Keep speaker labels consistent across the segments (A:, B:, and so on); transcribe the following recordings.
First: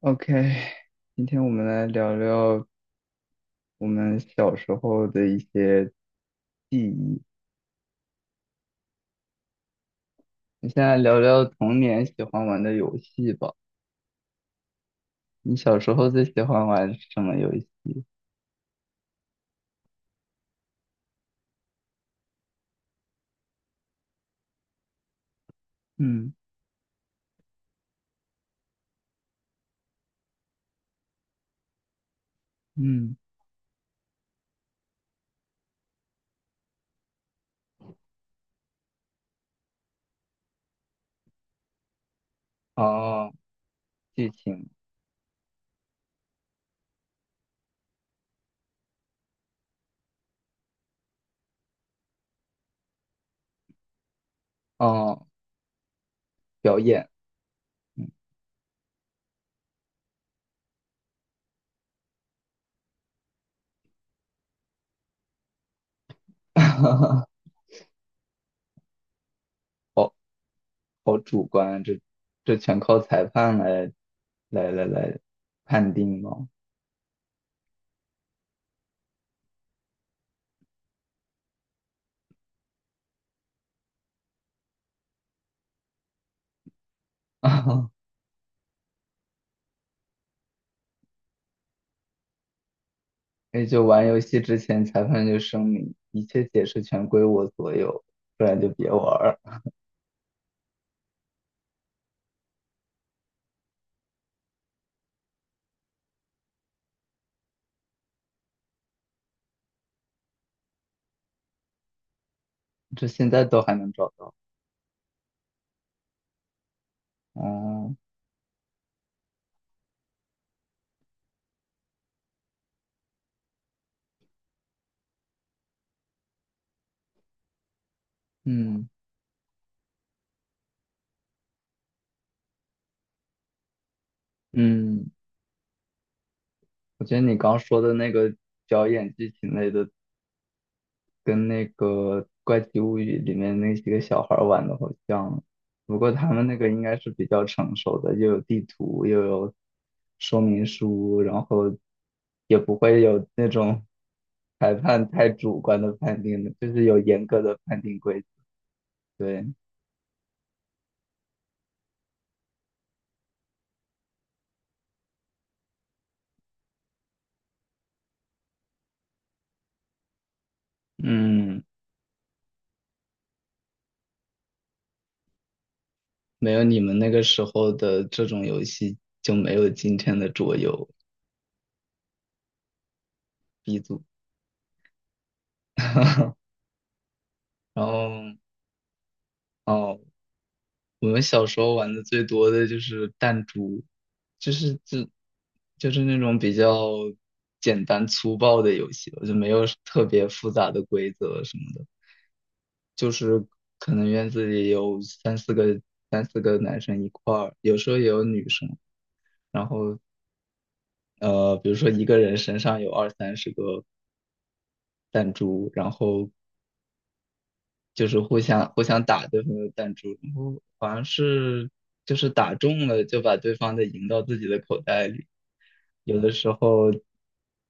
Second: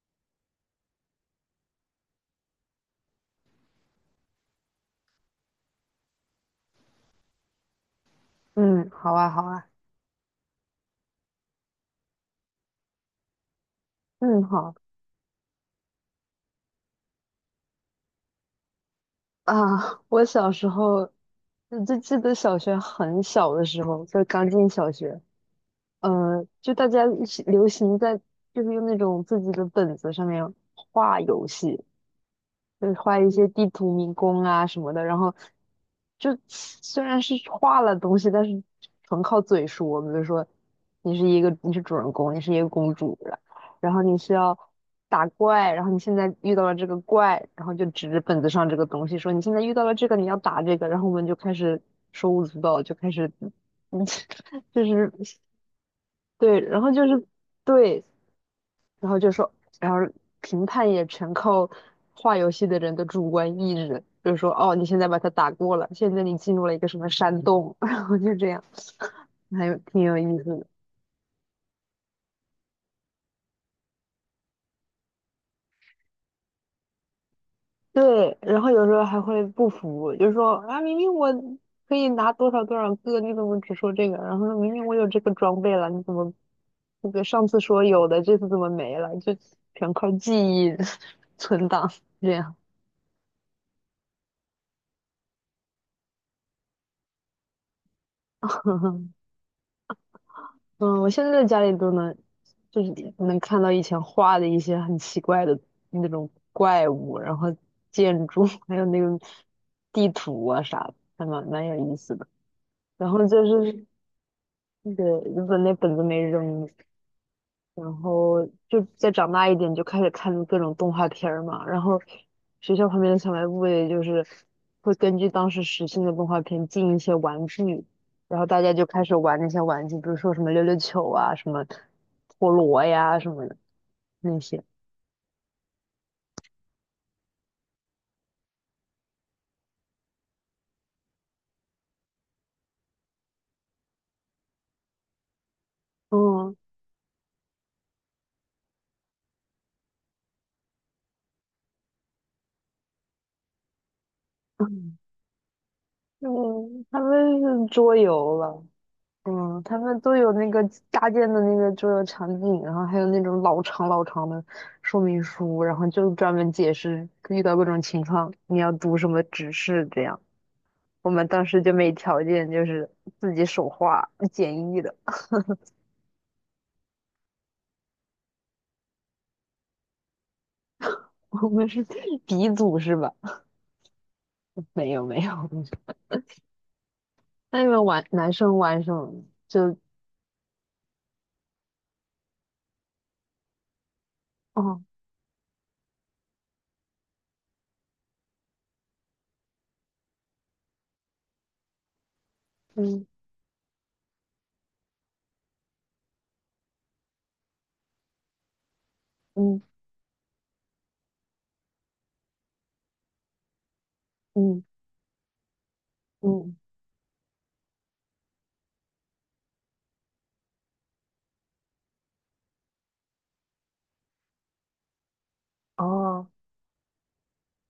A: OK，今天我们来聊聊我们小时候的一些记忆。
B: 嗯，好啊，好啊，
A: 你现在聊聊童年喜欢玩的游戏吧。
B: 嗯，好
A: 你小时候最喜欢玩什么游戏？
B: 啊。我小时候就记得小学很小的时候，就刚进小学，
A: 嗯
B: 就大家一起流行在就是用那种自己的本子上面画游戏，就是
A: 嗯，
B: 画一些地图迷宫啊什么的，然后就虽然是画了东西，但是纯靠嘴说。比如说，你是主人公，你是一个公主，
A: 哦，
B: 然后你
A: 剧
B: 是要
A: 情，
B: 打怪，然后你现在遇到了这个怪，然后就指着本子上这个东西说你现在遇到了这个，你要打这个，然后我们就开始手舞足蹈，就开始，嗯，就是
A: 哦，
B: 对，
A: 表
B: 然后就
A: 演，
B: 是对，然后就说，然后评判也全靠画游戏的人的主观意志，就是说，哦，你现在把它打过了，现在你进入了一个什么山 洞，然后就这样，还有挺
A: 好
B: 有意思的。
A: 好主观啊这全靠裁判来判定吗？
B: 对，然后有时候还会不服，就是说啊，明明我可以拿多少多少个，你怎么只说这个？然后说明明我有这个装备了，你怎么那个上次说 有的，这次怎么没了？就全靠记忆 存档这样。
A: 也就玩游戏之前，裁判就声明一切解释权归我所有，不然就别玩 儿。
B: 嗯，我现在在家里都能，就是能看到以前画的一些很奇怪的那种怪物，然后建筑，还有那个地图啊啥的，还蛮有意思的。
A: 这
B: 然后
A: 现在
B: 就
A: 都还
B: 是
A: 能找到。
B: 那个日本那本子没扔，然
A: 哦，
B: 后就再长大一点，就开始看各种动画片儿嘛。然后学校旁边的小卖部也就是会根据当时时兴的动画片进一些玩具，然后大家就
A: 嗯
B: 开始玩那些玩具，比如说什么溜溜球啊、什么陀螺呀什么的那些。
A: 嗯，我觉得你刚说的那个表演剧情类的，跟那个《怪奇物语》里面那几个小孩儿玩的好像，不过他们那
B: 嗯
A: 个应该是比较成熟的，又有地图，又有说明书，然后也不会有那种裁判太主观的判定的，就是
B: 嗯，
A: 有
B: 他
A: 严格
B: 们
A: 的
B: 是
A: 判
B: 桌
A: 定规则。
B: 游了，
A: 对，
B: 嗯，他们都有那个搭建的那个桌游场景，然后还有那种老长老长的说明书，然后就专门解释遇到各种情况你要读什么指示这样。我们当时
A: 嗯。
B: 就没条件，就是自己手画简易的。
A: 没有你们那个时候的这种游戏，就没有今天的桌游
B: 我们是鼻祖是吧？
A: B 组。
B: 没有没有，那你
A: 然
B: 们玩
A: 后
B: 男生玩什么？就
A: 哦，我们小时候玩的最多的就是弹珠，就是
B: 哦
A: 就就是那种比较简单粗暴的游戏吧，就没有特别复杂的规则什么的。
B: 嗯
A: 就是可能院子里有三四个男生一块儿，有时候也有女生。
B: 嗯
A: 然后比如说一个人身上有二三十个
B: 嗯
A: 弹珠，然后
B: 嗯
A: 就是互相打对方的弹珠，然后好像是就是打中了就把对方的赢到自己的口袋里，有
B: 哦。
A: 的时候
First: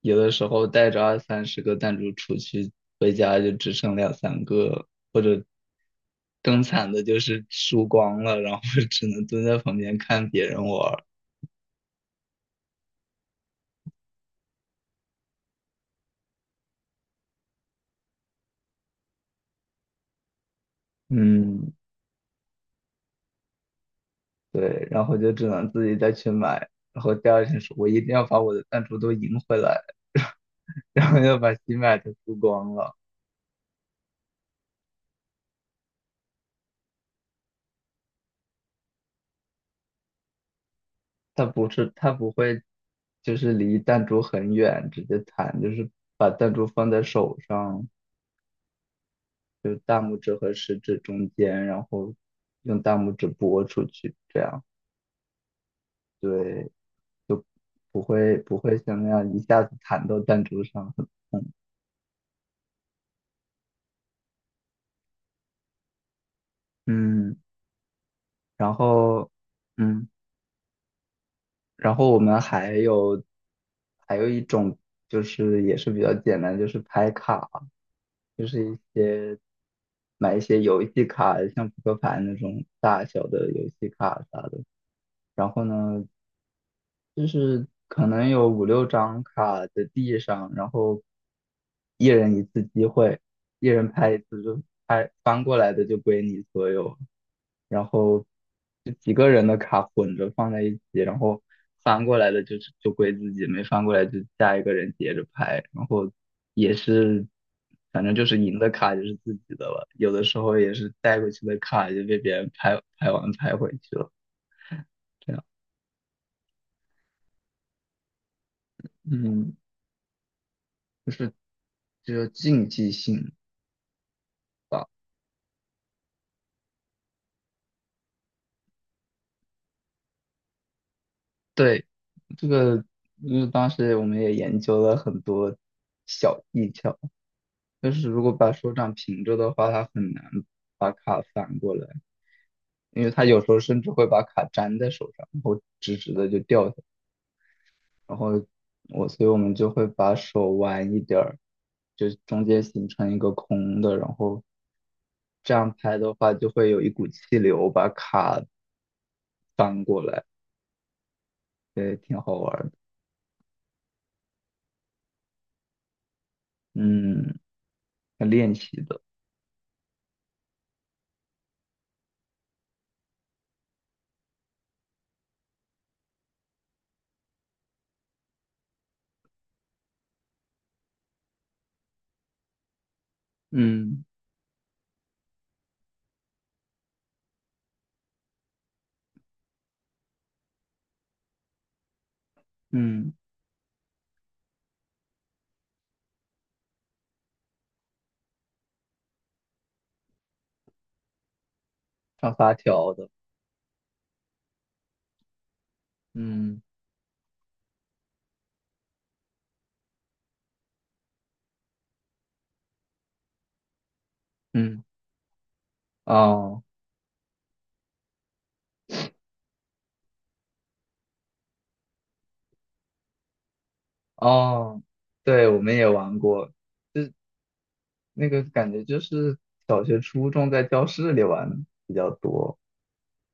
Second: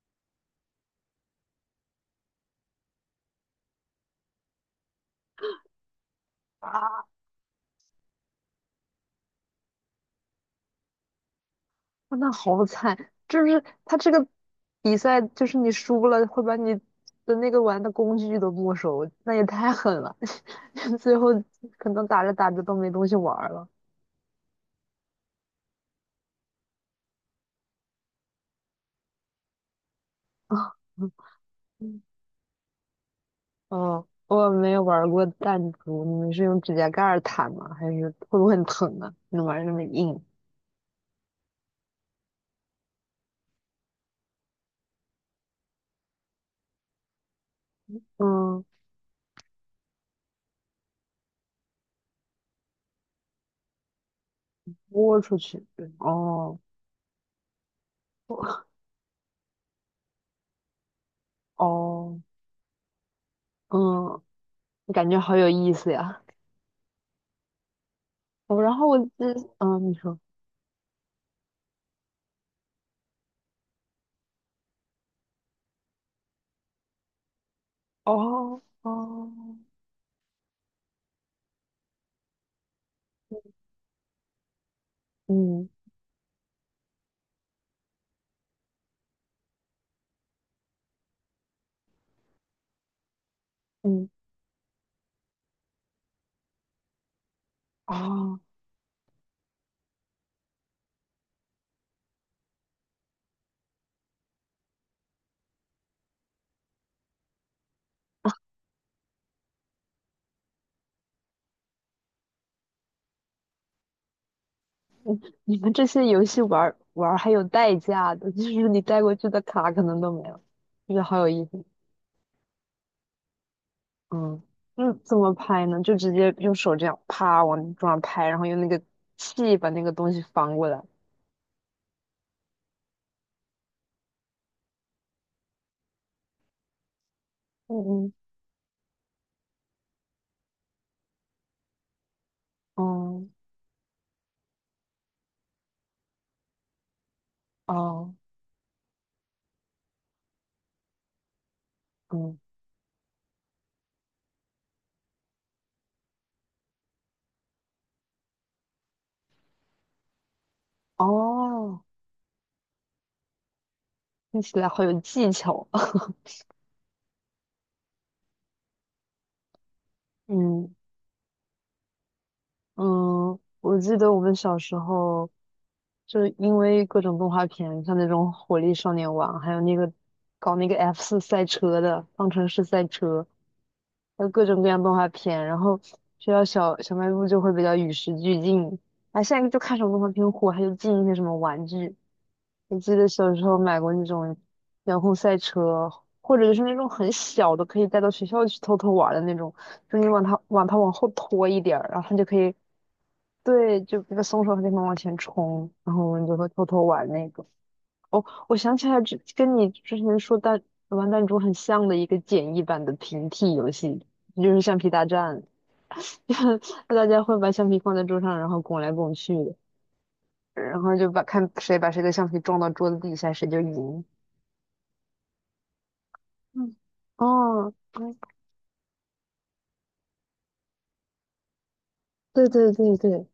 A: 有的时候带着二三十个弹珠出去，回家就只剩两三个了或者更惨的
B: 啊。
A: 就是输光了，然后 只能蹲在旁边看别人玩儿。
B: 哇那好惨，就是他这个比赛，就是你输了会把你的那个玩的工具都没收，那也太狠了。最后
A: 嗯，
B: 可能打着打着都没东西玩儿了。
A: 对，然后就只能自己再去买，然后第二天说我一定要把我的弹珠都赢回来，然后又把新买
B: 嗯，
A: 的输光了。
B: 哦，我没有玩儿过弹珠，你们是用指甲盖儿弹吗？还是会不会很疼啊？你玩儿那么硬？
A: 他不是他不会，就是离弹珠很远直接弹，就是把弹珠放在手上，
B: 嗯，
A: 就是大拇指和食指中间，然后用大拇指拨出去，这样
B: 豁出去。对。哦
A: 对，不会不会像那样一下子弹到弹珠上，很痛。
B: 哦，嗯，感觉好有意思呀。
A: 嗯，
B: 哦，
A: 然
B: 然后我记
A: 后
B: 嗯，你
A: 嗯。
B: 说，
A: 然后我们还有一种就是也是比较简单，就是拍卡，就
B: 哦
A: 是一些
B: 哦。
A: 买一些游戏卡，像扑克牌那种大小的游戏卡啥的。然后
B: 嗯
A: 呢，就是可能有五六张卡在地上，然后一人一次机会，一人
B: 嗯，
A: 拍一次就拍，翻过来的就归你所有，然后
B: 哦，
A: 就几个人的卡混着放在一起，然后翻过来的就归自己，没翻过来就下一个人接着拍，然后也是反正就是赢的卡就是自己的了，有的时候也是带过去的卡就被别人拍拍完拍回去了，这样，
B: 你们这些游戏玩儿还有代价的，就是你带过去的
A: 嗯。
B: 卡可能都没了，就是
A: 就
B: 好有
A: 是
B: 意思。
A: 只有竞技性
B: 嗯，
A: 吧。
B: 那怎么拍呢？就直接用手这样啪往桌上拍，然后用那个气把那个东西翻过来。
A: 对，这个因为当时我们也研究了很多小技巧，
B: 嗯
A: 但是
B: 嗯
A: 如果把手掌平着的话，它很难把卡翻过来，因为它
B: 哦
A: 有时候甚至会把卡粘在手上，然后直直的就掉下来。
B: 哦
A: 然后所以我们就会把手弯一点儿，就
B: 嗯
A: 中间形成一个空的，然后这样拍的话，就会有一股气流把卡翻过来，
B: 哦，
A: 对，挺好玩儿的。
B: 听起来好有技巧啊。
A: 嗯，练习的，
B: 嗯嗯，我记得我们小时候。就因为各种动画片，像那种《火力少年王》，还有那个搞那个 F4赛车的《方程式赛车》，
A: 嗯
B: 还有各种各样动画片，然后学校小卖部就会比较与时俱进。啊，现在就看什么动画片火，他就进一些什么玩具。我记得
A: 嗯，
B: 小时候买过那种遥控赛车，或者就是那种很小的，可以带到学校去偷偷玩儿的那种，就你往它往后拖一点儿然后它就
A: 上
B: 可
A: 发
B: 以
A: 条的，
B: 对，就那个松手和地方往前冲，然后我们就会
A: 嗯
B: 偷偷玩那个。哦，我想起来，这跟你之前说玩弹珠很像的一个简易版的平替游戏，就是橡
A: 嗯，
B: 皮大战，
A: 哦
B: 大家会把橡皮放在桌上，然后拱来拱去的然后就把看谁把谁的橡皮撞到桌子底下，谁就赢。
A: 哦，对，我们也玩过，
B: 嗯，
A: 就
B: 哦，嗯
A: 那个感觉就是小学、初中在教室里玩比较
B: 对
A: 多，
B: 对对对，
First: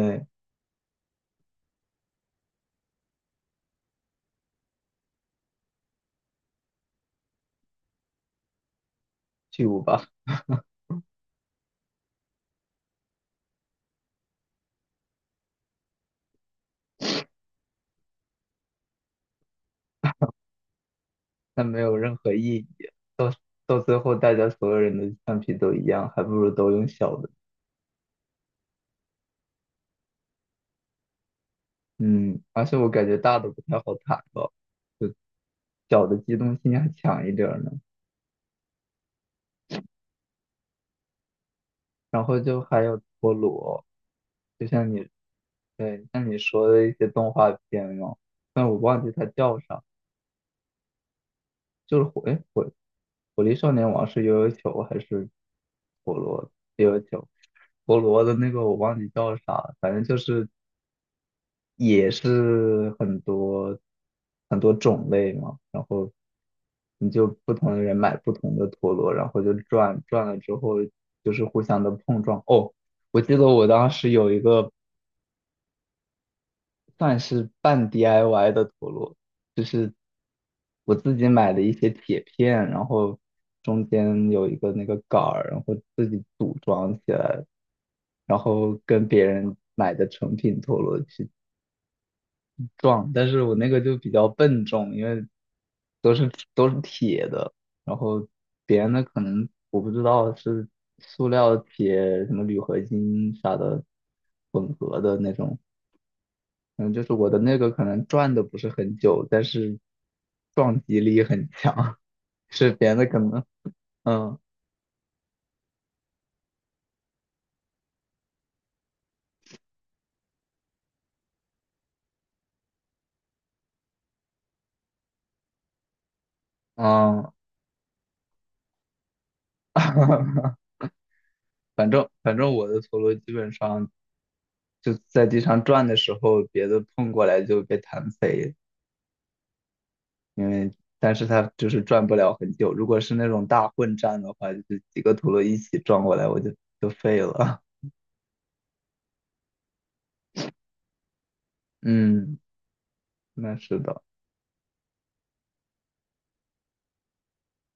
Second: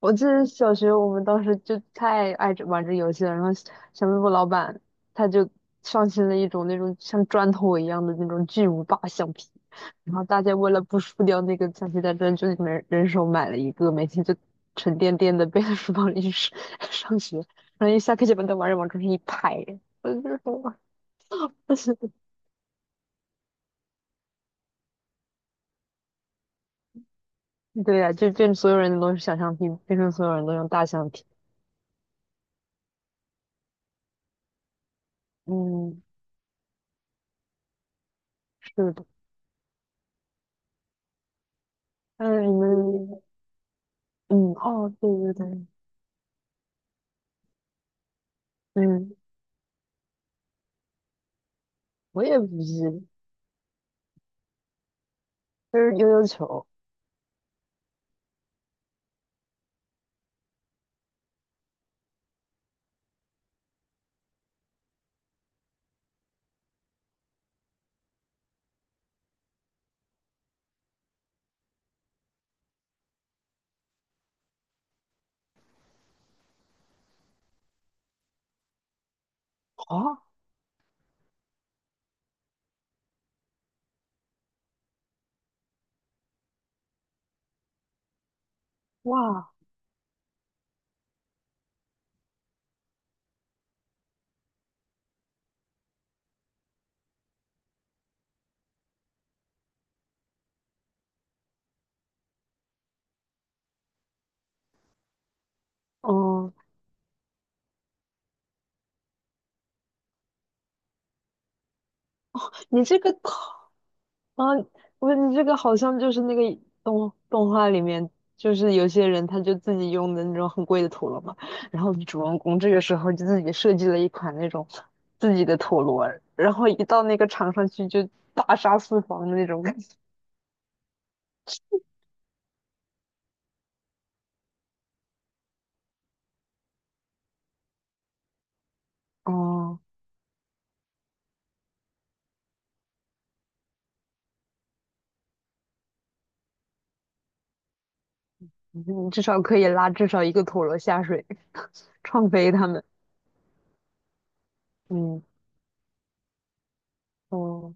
B: 我记得小学我们当时就太爱这玩这游戏了，然后小卖部老板他就上新了一种那种像砖头一样的那种巨无霸橡皮，
A: 巨无霸，
B: 然后大家为了不输掉那个橡皮擦砖，就人人手买了一个，每天就沉甸甸的背在书包里去上 上学，然后一下课就把那玩意往桌上一拍，我就说，
A: 但没有 任何意义，到到最后大家所有人的橡皮都一样，还不如都用小的，
B: 对呀、就变成所有人都是小橡皮，变成所有人都用大橡皮，
A: 嗯，而且我感觉大的不太好弹吧，就
B: 嗯，
A: 小的机动性还强一点儿呢。
B: 是的，
A: 然后
B: 嗯，你
A: 就还有
B: 们，
A: 陀螺，
B: 嗯，
A: 就像
B: 哦，
A: 你
B: 对对对。
A: 对像你说的一些动画片嘛，但我忘记
B: 嗯，
A: 它叫啥，就是火
B: 我也
A: 哎
B: 不
A: 火
B: 是，
A: 火力少年王是悠悠球还是
B: 就是悠
A: 陀
B: 悠
A: 螺
B: 球
A: 悠悠球？陀螺的那个我忘记叫啥了反正就是也是很多很多种类嘛，然后你就不同的人买不同的陀螺，然后就转转了之后就是互相的碰撞。哦，我记得我当时有一个算是半 DIY 的陀螺，就是
B: 啊，
A: 我自己买的一些铁片，然后中间有一个那个杆儿，然后自己组装起来，然后跟别
B: 哇，
A: 人买的成品陀螺去撞，但是我那个就比较笨重，因为都是铁的，然后别人的可能我不知道是塑料、铁、什么铝合金啥的混合的那种，
B: 嗯，
A: 嗯，就是我的那个可能转的不是很久，但是撞击力很强，是
B: 你
A: 别人
B: 这
A: 的
B: 个
A: 可能，
B: 好
A: 嗯
B: 啊，我你这个好像就是那个动动画里面，就是有些人他就自己用的那种很贵的陀螺嘛，然后主人公这个时候就自己设计了一款那种自己的陀螺，然后一到那个
A: 嗯，
B: 场上去就大杀四方的那种感觉。
A: 反正我的陀螺基本上就在地上转的时候，别的碰过来就被弹飞，
B: 哦，
A: 因为但是它就是转不了很久。如果是那种大混战的话，就是几个陀螺一起撞过来，我就废了。
B: 你至少可以拉至少一个陀螺下水，创
A: 嗯，
B: 飞他们。
A: 那是的。
B: 嗯，哦。